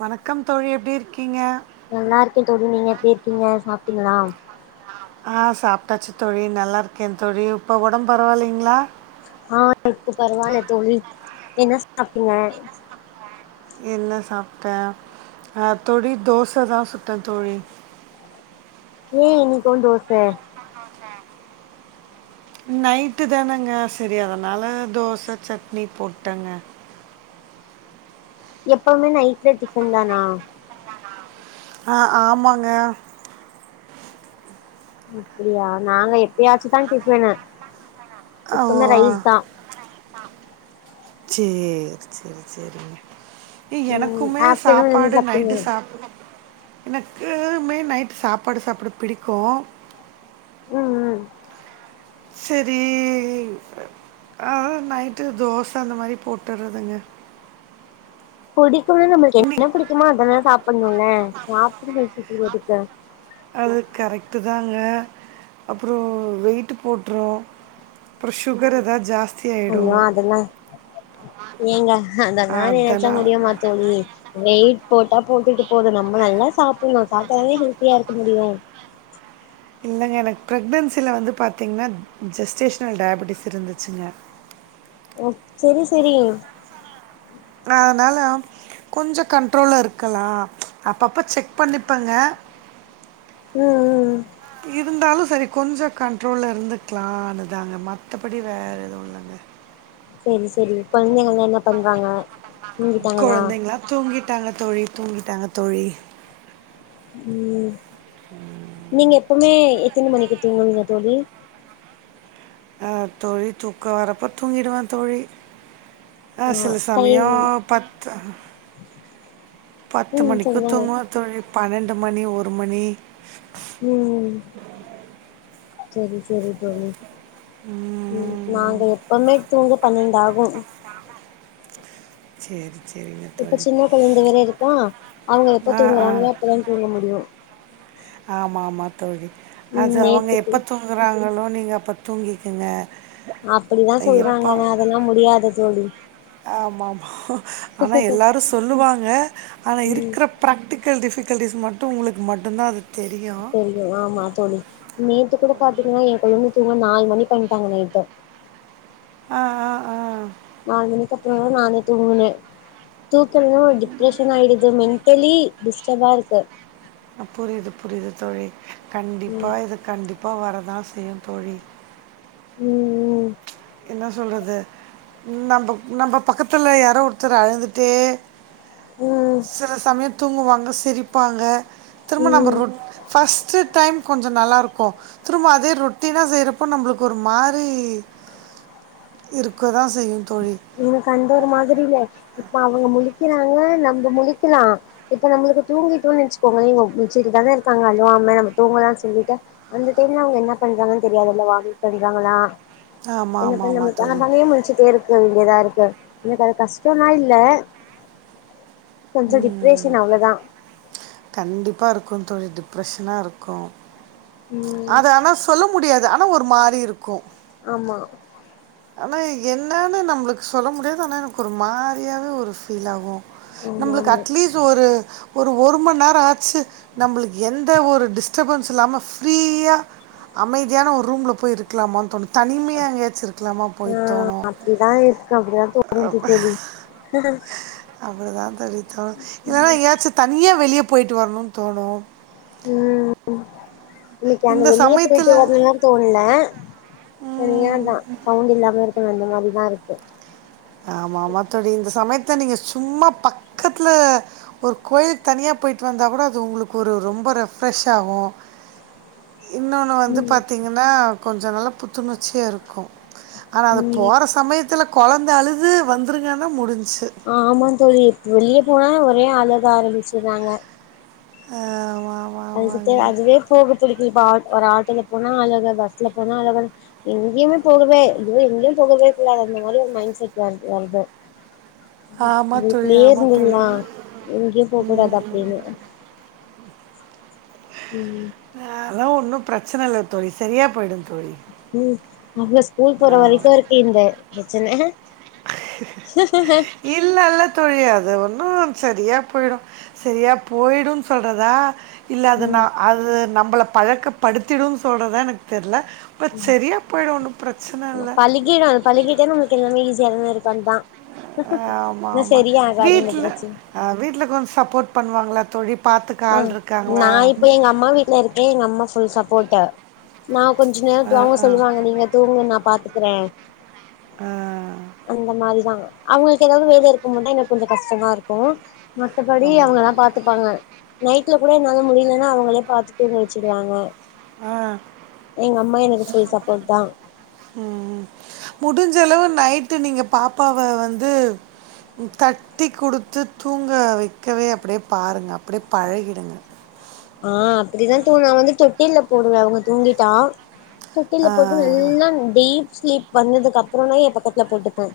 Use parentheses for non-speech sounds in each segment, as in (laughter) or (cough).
வணக்கம் தோழி எப்படி இருக்கீங்க (inaudible) நல்லா இருக்கேன் தோழி நீங்க எப்படி இருக்கீங்க சாப்ட்டீங்களா (inaudible) ஆஹ் சாப்ட்டாச்சு தோழி நல்லா இருக்கேன் தோழி இப்ப உடம்பு பரவாயில்லைங்களா ஆஹ் எனக்கு பரவாயில்ல தோழி என்ன சாப்ட்டீங்க என்ன சாப்ட்டேன் ஆஹ் தோழி தோச தான் சுட்டேன் தோழி ஏன் இன்னைக்கும் தோச நைட்டு தானேங்க சேரி அதனால தோச சட்னி போட்டேங்க எப்பவுமே நைட்ல டிஃபன் தானா ஆ ஆமாங்க அப்படியா நாங்க எப்பயாச்சு தா டிஃபனு ஓ எப்பமே ஆ. ரைஸ் தா சேரி சேரி சேரிங்க ம் எனக்குமே ஆஃப்டர்நூன் என்ன சாப்பாடு சாப்ட்டீங்க நைட்டு சாப் எனக்குமே நைட் சாப்பாடு சாப்பிட பிடிக்கு ம் ம் சரி அ நைட்டு தோச அந்த மாரி போட்டறதுங்க புடிக்கும்னா நம்மளுக்கு என்ன இன்னைக்கு புடிக்குமோ அதல்லா சாப்டணும்ல சாப்ட்ற விஷயத்துல எதுக்கு அது கரெக்ட்டு தாங்க அப்பற வெயிட் போட்று அப்புற ஷுகர் எதா ஜாஸ் ஐயோ அதெல்லா ஏங்க அதெல்லா நெனச்சா அதனால் முடியுமா தோழி வெயிட் போட்டா போட்டுட்டு போது நம்ம நல்லா சாப்டுணு சாப்ட்டாதான ஹெல்த்தியா இருக்க முடியு இல்லங்க எனக்கு ப்ரெக்னன்சியில வந்து பாரத்தீங்கன்னா ஜெஸ்டேஷனல் டயபட்டிஸ் இருந்துச்சுங்க ஓ செரி செரி நா அதனால கொஞ்ச கண்ட்ரோல்ல இருக்கலா அப்பப்ப செக் பண்ணிப்பங்க ம் ம் ம் இருந்தாலு சரி கொஞ்சோ கண்ட்ரோல்ல இருந்துக்கலான்னுதாங்க மத்தபடி வேற எதுவு இல்லங்க சரி சரி கொழந்தைங்கல்லா என்ன பண்றாங்க தூங்கிட்டாங்களா கிட்டாங்க தோழி தூங்கிட்டாங்க தோழி ம் நீங்க எப்பவுமே எத்தன மணிக்கு தூங்குவீங்க தோழி ஆ தோழி தூக்க வரப்ப தூங்கிறுவ தோழி ஆ சில சமய பத்து பத்து ம் மணிக்கு சொல்லுங்க தூங்குவ தோழி பன்னெண்டு மணி ஒரு மணி ம் சரி சரி தோழி ம் நாங்க எப்பமே தூங்க பன்னெண்டு ஆகு சேரி இப்ப சின்ன கொழந்தை வேற இருக்கா அவங்க எப்ப ஆ தூங்குறாங்களோ அப்பதா தூங்க முடியு ஆமா ஆமா தோழி ம் அது அவங்க நேத்துக்கு எப்போ தூங்குறாங்களோ நீங்க அப்போ தூங்கிக்கிங்க அப்பிடி தான் சொல்றாங்க ஆனா அதெல்லா முடியாது தோழி ஆமாமா ஆனா எல்லாரு சொல்லுவாங்க ஆனா ம் இருக்கிற ப்ராக்ட்டிக்கல் டிஃபிக் கல்ட்டீஸ் மட்டு உங்களுக்கு மட்டுந்தா அது தெரியும். தெரியு ஆமா தோழி நேத்து கூட பாத்தீங்கன்னா என் கொழந்த தூங்க நாலு மணி பண்ட்டாங்க நைட்டு ஆ ஆ அ நாலு மணிக்குகு அப்புறம் தா நானே தூங்கின தூக்கல்லன்னா ஒரு டிப்ரஷன் ஆயிடுது மென்ட் ட்டலி டிஸ்டபா இருக்கு புரியுது புரியுது தோழி கண்டிப்பா ம் இது கண்டிப்பா வரது தா செய்யும் தோழி ம் ம் என்ன சொல்றது நம்ப நம்ப பக்கத்துல யாரோ ஒருத்தர் அழுந்துட்டே ம் சில சமயம் தூங்குவாங்க சிரிப்பாங்க திரும்ப நம்ம ம் ரொட் ஃபஸ்ட் டைம் கொஞ்ச நல்லா இருக் கு திரும்ப அதே ரொட்டினா செய்யறப்போ நம்மளுக்கு ஒரு மாரி இருக்குதா எனக்கு அந்த ஒரு மாதிரில இப்ப அவங்க முழிக்கிறாங்க நம்ம முழிக்கலா இப்ப நம்ளுக்கு தூங்கிட்டோனு வச்சுக்கோங்களே (unintelligible) இருக்காங்க (unintelligible) நம்ம தூங்கலா சொல்லிட்டு அந்த டைம்ல அவங்க என்ன பண்றாங்க தெரியாதுல்ல வாகி் பண்றாங்களா ஆமா, என்ன ஆமா, பண்ண ஆமா தோழி. (unintelligible) (unintelligible) முழிச்சுட்டே இருப் (unintelligible) இருக்கு எனக்கு அது கஷ்டமா இல்ல கொஞ்சோ டிப்ரஷன் அவ்ளோதா கொஞ்சோ டிப்ரஷனா இருக்கு ம் அத ஆனா சொல்ல முடியா து ஆனா ஒரு மாரி இருக்கு ஆமா ஆனா என்னானு நம்ளுக்கு சொல்ல முடியாது ஆனா எனக்கு ஒரு மாரியாவே ஒரு ஃபீல் ஆகு ஆமா நம்ளுக்கு ஆமா அட்லீஸ் ஒரு ஒ ஒரு மணி நேர ஆச்சு நம்ளுக்கு எந்த ஒரு டிஸ்டபன்ஸ் இல்லாம ஃப்ரீயா அமைதியான ஒரு ரூம்ல போய் இருக்கலாமானு தோணு தனிமையா எங்காச்சு இருக் ஹ் அப்டிதா இருக்கு அப்டிதா தோனுந்து தோழி அப்டிதா தோழி தோணு இதெல்லா எங்காச்சு தனியா வெளிய போயிட்டு வரணு தோணு ம் இன்னைக்கு அந்த இந்த வெளிய போயிட்டு சமயத்தில் வரனுன்லா தோண்ல தனியாதா சவுண்ட் இல்லாம இருக்கணு அந்த மாரிதா இருக்கு ஆமா ஆமா தோழி இந்த சமயத் த நீங்க சும்மா பக்கத்ல ஒரு கோயில் தனியா போயிட்டு வந்தா கூட அது உங்ளுக்கு ஒரு ரொம் ப ரெஃப்ரஷ் ஆகு ஆஹ இன்னொன்னு வந்து பாத்தீங்கனா கொஞ்சோ நல்லா புத்துணர்ச்சியா இருக்கு ஆனா அது ம் போற சமயத்துல கொழந்த அழுது வந்துருங்கனா முடிஞ் ஆமா தோழி இப்ப வெளிய போனா ஒரே அழக ஆரம்பிச்றாங்க ஆஹ மா அதுக்குதே அதுவே போக புடிக் இப்ப ஆட் ஒரு ஆட்டோல போனா அழக பஸ்ல போனா அழக எங்கைமே போகவே இதுவே எங்கைமே போக (unintelligible) அந்த மாரி ஒரு மைண்ட் செட் வருத் வருது ஆமாம் தோழி வீட்லேயே ஆமாம் தோழி இருந்துர்லா எங்கையு போக கூடாது அப்டினு அ அதலா ஒன்னு பிரச்சன இல்ல தோழி செரியா போய்டு ம் (unintelligible) ஸ்கூல் போற வரைக்கு இருக்கு இந்த பிரச்சன ஹ இல்ல இல்ல தோழி அது ஒன்னு செரியா போயிடு செரியா போயிடுனு சொல்றதா இல்ல அது நா ம் அது நம்பள பழக்கப்படுத்திடு சொல்கிறதா எனக்கு தெர்ல பட் சரியா போயிடும் ஒன்னும் பிரச்சன இல்ல. பழகிடு பழகிட்டா நமக்கு எல்லாமே ஈஸியாத இருக்குந்தா ஆமா ஆமா ஆகாது இந்த வீட்ல பிரச்சன அ வீட்ல கொஞ்சோ சப்போட் பண்ணுவாங்களா தோழி பாத்துக்க ஆள் ஆஹ் நா இருக்காங்களா? இப்ப எங்க அம்மா வீட்ல இருக்கே எங்க அம்மா ஃபுல் சப்போட்டு நா கொஞ்ச நேரோ அ, துவங்க அ, சொல்லுவாங்க நீங்க தூங்கு நா பாத்துக்றே ஆ. அந்த மாரிதா அவங்களுக்கு ஏதாவது வேல இருக்கும் போதுத எனக்கு கொஞ்சோ கஷ்டமா இருக்கு மத்தபடி ஆமாமா. அவங்கல்லா பாத்துப்பாங்க நைட்ல கூட என்னால முடியலன்னா அவங்களே பாத்து தூங்க வச்சுடுவாங்க ஆ. எங்க அம்மா எனக்கு ஃபுல் சப்போட் தா முடுஞ்சளவு நைட்டு நீங்க பாப்பாவ வந்து தட்டி குடுத்து தூங்க வைக்கவே அப்டியே பாருங்க அப்டியே பழகிடுங்க ஆஹ் அப்டிதா தூ நா வந்து தொட்டில்ல போடுவே அவங்க தூங்கிட்டா தொட்டில ஆ போட்டு நல்லா டீப் ஸ்லீப் வந்ததுக்கு அப்றோ தா எ பக்கத்துல போட்டுப்பே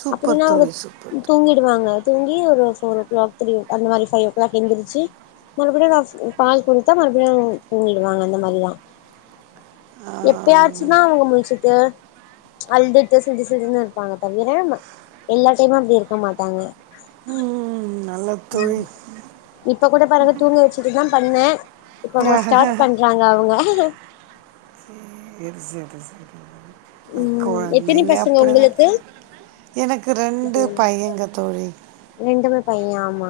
சூப்பர் அப்டின்னா அவங்க தோழி, சூப்பர். தூங்கிடுவாங்க தூங்கி ஒரு ஃபோரோ கிளாக் தீரி அந்த மாரி ஃபை ஓ கிளாக் எந்திரச்சு மறுபடி நா பால் குடுத்தா மறுபடியு தூங்கிடுவாங்க அந்த மாரிதா ஆ, எப்பாச்சுதா அவங்க முழிச்சுட்டு அழுதுட்டு சிடு சிடுனு இருப்பாங்க தவிர எல்லா டைமு அப்டி இருக்க மாட்டாங்க ம் ம் ம் ம் இப்ப கூட பாருங்க தூங்க வச்சுட்டுதா பண்ணே இப்ப அவங்க ஸ்டார்ட் பண்றாங்க அவங்க சரி சரி சரி ம் எத்தினி கொழந்தங்க பசங்க அப்படிதா உங்களுக்கு எனக்கு ரெண்டு பையங்க தோழி ரெண்டுமே பைய ஆமா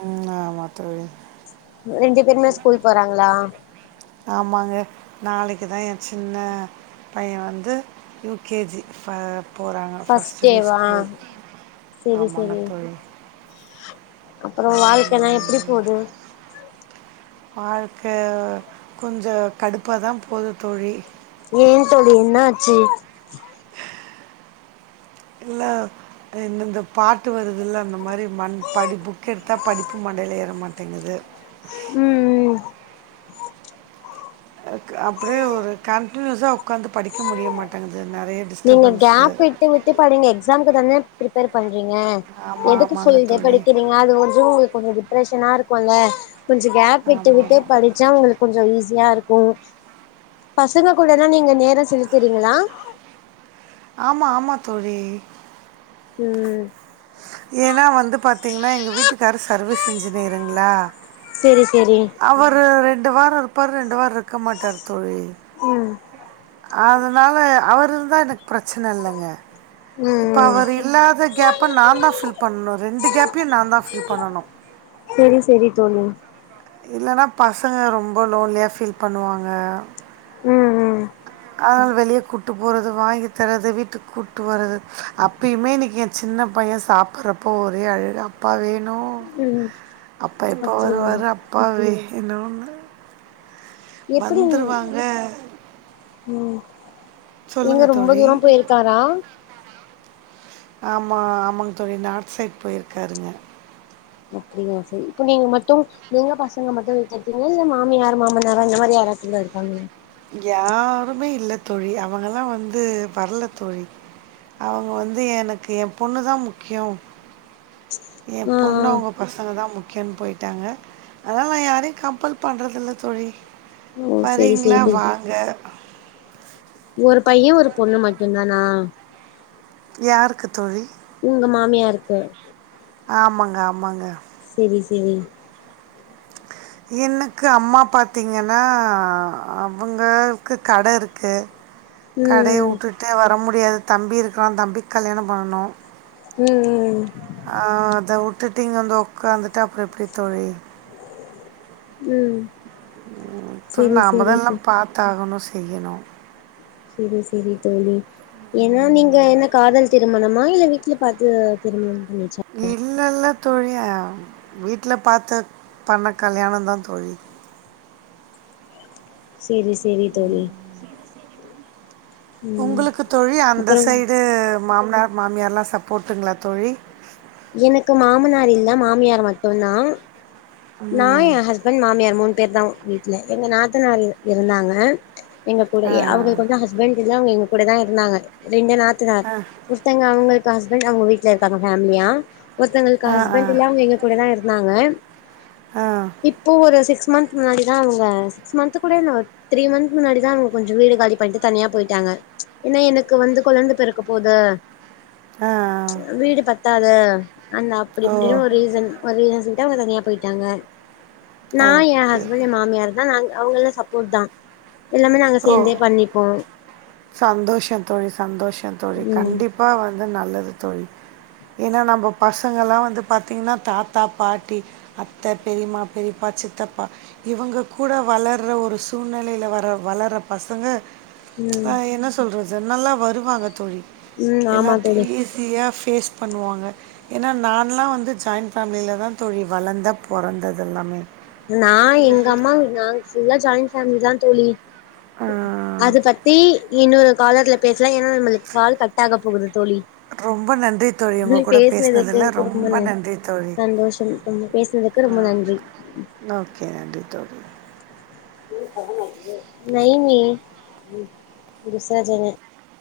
ம் ஆமா தோழி ரெண்டு பேருமே ஸ்கூல் வறாங்களா ஆமாங்க நாளைக்குதா ஏ சின்ன பைய வந்து யூ கே ஜி ஃப போறாங்க ஃபர்ஸ்ட் ஃபர்ஸ்ட்டு டே டேவா ஸ்கூல் செரி ஆமாங்க தோழி அப்புற வாழ்க்கைல்லா எப்டி போது வாழ்க்க கொஞ்ச கடுப்பாதா போது தோழி ஏ தோழி என்னாச்சு இல்ல இப்ப இந்தந்த பாட்டு வருதுல்ல அந்த மாரி மண் படிப்புக் ஏத்தா படிப்பு மண் வெளியேற மாட்டேங்குது ம் ம் அப்டியே ஒரு கண்டினியூஸா உக்காந்து படிக்க முடிய மாட்டாங்கது நீங்க கேப் விட்டு விட்டு படிங்க எக்ஸாம்க்கு தானே பிப்பேர் பண்றீங்க ஆமாம் எதுக்கு ஸ்கூல் ஆமாங்க டே தோழி படிக்கிறீங்க அது கொஞ்ச உங்க கொஞ்ச டிப்ரஷனா இருக்கு கொஞ்ச கொஞ்ச கேப் விட்டு ஆமாம் விட்டு ஆமாம் படிச்சா உங்களுக்கு கொஞ்ச ஈ சயா இருக்கு பசங்க கூட தா நீங்க நேர செலுத்துறீங்களா ஆமா ஆமா தோழி ம் ஏன்னா வந்து பாத்தீங்கன்னா எங்க வீட்டுக்கார சர்வீஸ் இன்ஜினியருங்களா செரி செரி அவரு ரெண்டு வார இருப்பாரு ரெண்டு வார இருக்க மாட்டாரு தோழி ம் அதனால அவரு இருந்தா எனக்கு பிரச்சனை இல்லைங்க ஆ இப்ப அவர் இல்லாத கேப்ப நாந்தா ஃபில் பண்ணனு ரெண்டு கேப்பையு நாந்தா ஃபில் பண்ணனு சரி சரி தோழி இல்லன்னா பசங்க ரொம்ப லோன்லியா ஃபீல் பண்ணுவாங்க ம் ம் வெளியே கூட்டு போறது வாங்கி தரது வீட்டுக்கு கூட்டு வரது அப்பயுமே இன்னைக்கு ஏ சின்ன பைய ய சாப்பறப்ப ஒரே அழுக் அப்பா வே ணு ம் அப்பா எப்ப அப்டியா வருவாரு அப்பா வேணு எப்டி வந்துருவாங்க ம் இங்க சொல்லுங்க ரொம்ப தோழி தூர போய்ருக்காரா ஆமா ஆமாங்க தோழி நார்த் சைட் போயிருக்காருங்க அப்படியா சரி இப்ப நீங்க மட்டு நீங்க பசங்க மட்டு வட்டீங்களா இல்ல மாமியார் மாமனார அந்த மாரி வர புல்லா இருக்காங்கா யாருமே இல்ல தோழி அவங்கல்லா வந்து வரல தோழி அவங்க வந்து எனக்கு எ பொண்ணுதா முக்கியோ ஏ பொண்ணு ஆ அவங்க பசங்கதா முக் முக்கியன் போயிட்டாங்க அதனால நா யாரையு கம்பல் பண்றது இல்ல தோழி ஆ ஓ செரி செரி வரீங்களா தோழி வாங்க ஒரு பைய ஒரு பொண்ணு மட்டுந்தானா யாருக்கு தோழி உங்க மாமியா இருக்கு ஆமாங்க ஆமாங்க செரி செரி எனக்கு அம்மா பாத்தீங்கன்னா அவங்களுக்கு கட இருக்கு கடைய ம் உட்டுட்டா வர முடியாது தம்பி இருக்கா தம்பிக் கல்யாணோ பண்ணணூ ம் ம் திடீங் வந்து ஒக்காந்துட்டா அப்றோ எப்டி தோழி ம் ம் க்ர் செரி நாமதா செரி எல்லா தோ பாத்தாகணு செய்யணு செரி செரி தோழி ஏனா நீங்க எனக் காதல் திருமணமா இல்ல வீட்ல பாத்து திருமணமா பண்ணி வச்சாங்ளா இல்லல்ல தோழி ஆம் வீட்ல பாத்துப் பண்ண கல்யாணந்தா தோழி ஆஹ செரி செரி தோழி ம் உங்குளுக்கு தோழி அந்த அப்புறம் சைடு மாமனார் மாமியார்லா சப்போட்டுங்ளா தோழி கிர்னா நா ம் எ ஹஸ்பண்ட் மாமியார் மூண் பேர்தா வீட்ல எங்க நாத்தனார் இ இருந்தாங்க எங்க ஆ கூடயே அவுங்குளுக் வந்து ஹஸ்பண்ட் இல்ல எங்க கூட தா இருந்தாங்க ரெண்டு நாத்தனார் ஒருத்தங்க அவுங்களுக்கு ஹஸ்பண்ட் அவங்க வீட்ல இருக்காங்க ஃபேம்லியா ஒருத்தங்களுக்கு ஆ ஆ ஹஸ்பண்ட் இல்ல அவுங்க எங்க கூடதா இருந்தாங்க ஆ இப்போ ஒரு சிக்ஸ் மந்த் முன்னாடிதா அவுங்க சிக்ஸ் மந்த்து கூட ஒரு த்ரீ மந்த் முன்னாடிதா அவுங் கொஞ்ச் வீடு காலி பண்ட்டு தனியா போயிட்டாங்க ஏனா எனக்கு வந்து கொழந்த பெறக்க போது ஆ ஆ வீடு பத்தாது அந்த அப்டி ஓ இப்டின்ட ஒரு ரீசன் ஒரு ரீசன் தேவ தனியா போயிட்டாங்க நா எ ஓகே ஹஸ்பண்ட் மாமியார் தா நாங்க அவுங்கலா சப்போர்ட் தா எல்லாமே நாங்க ஓ சேந்தே பண்ணிப்போ சந்தோஷோ தோழி சந்தோஷ் அ தோழி ம் கண்டிப்பா வந்து நல்லது தோழி ஏனா நம்ப பசங்கல்லா வந்து பாதீங்னா தாத்தா பாட்டி அத்த பெரிய்மா பெரிய்பா சித்தப்பா இவங்க கூட வளர்ற ஒரு சூழ்நெலைல வரவ் வளர்ற பசங்க ம் ஆ என்ன சொல்றது நல்லா வருவாங்க தோழி ம் ஆமா எல்லாத்தியு தோழி ஈஸியா ஃபேஸ் பண்ணுவாங்க ஏனா நான்லா வந்து ஜாயிண்ட் ஃபேம்லில தா தோழி வளந்தே பொறந்ததெல்லாமே நான் எங்கம்மா நாங் ஃபுல்லா ஜாயின் ஃபேம்லி தா தோழி அ அது பத்தி இன்னொரு காலர்ல பேசலா ஏனா நம்ளுக் கால் கட் ஆக போகுது தோழி ரொம்ப நன்றி தோழி. உங்க முளி கூட பேசினதுக்கு பேசினதுல ரொம்ப ந நன்றி தோழி. சந்தோஷம் கம் பேசினக்கு ம்ப நன்றி னோகே நன்றி தோழி ந ம தூசரா ஜன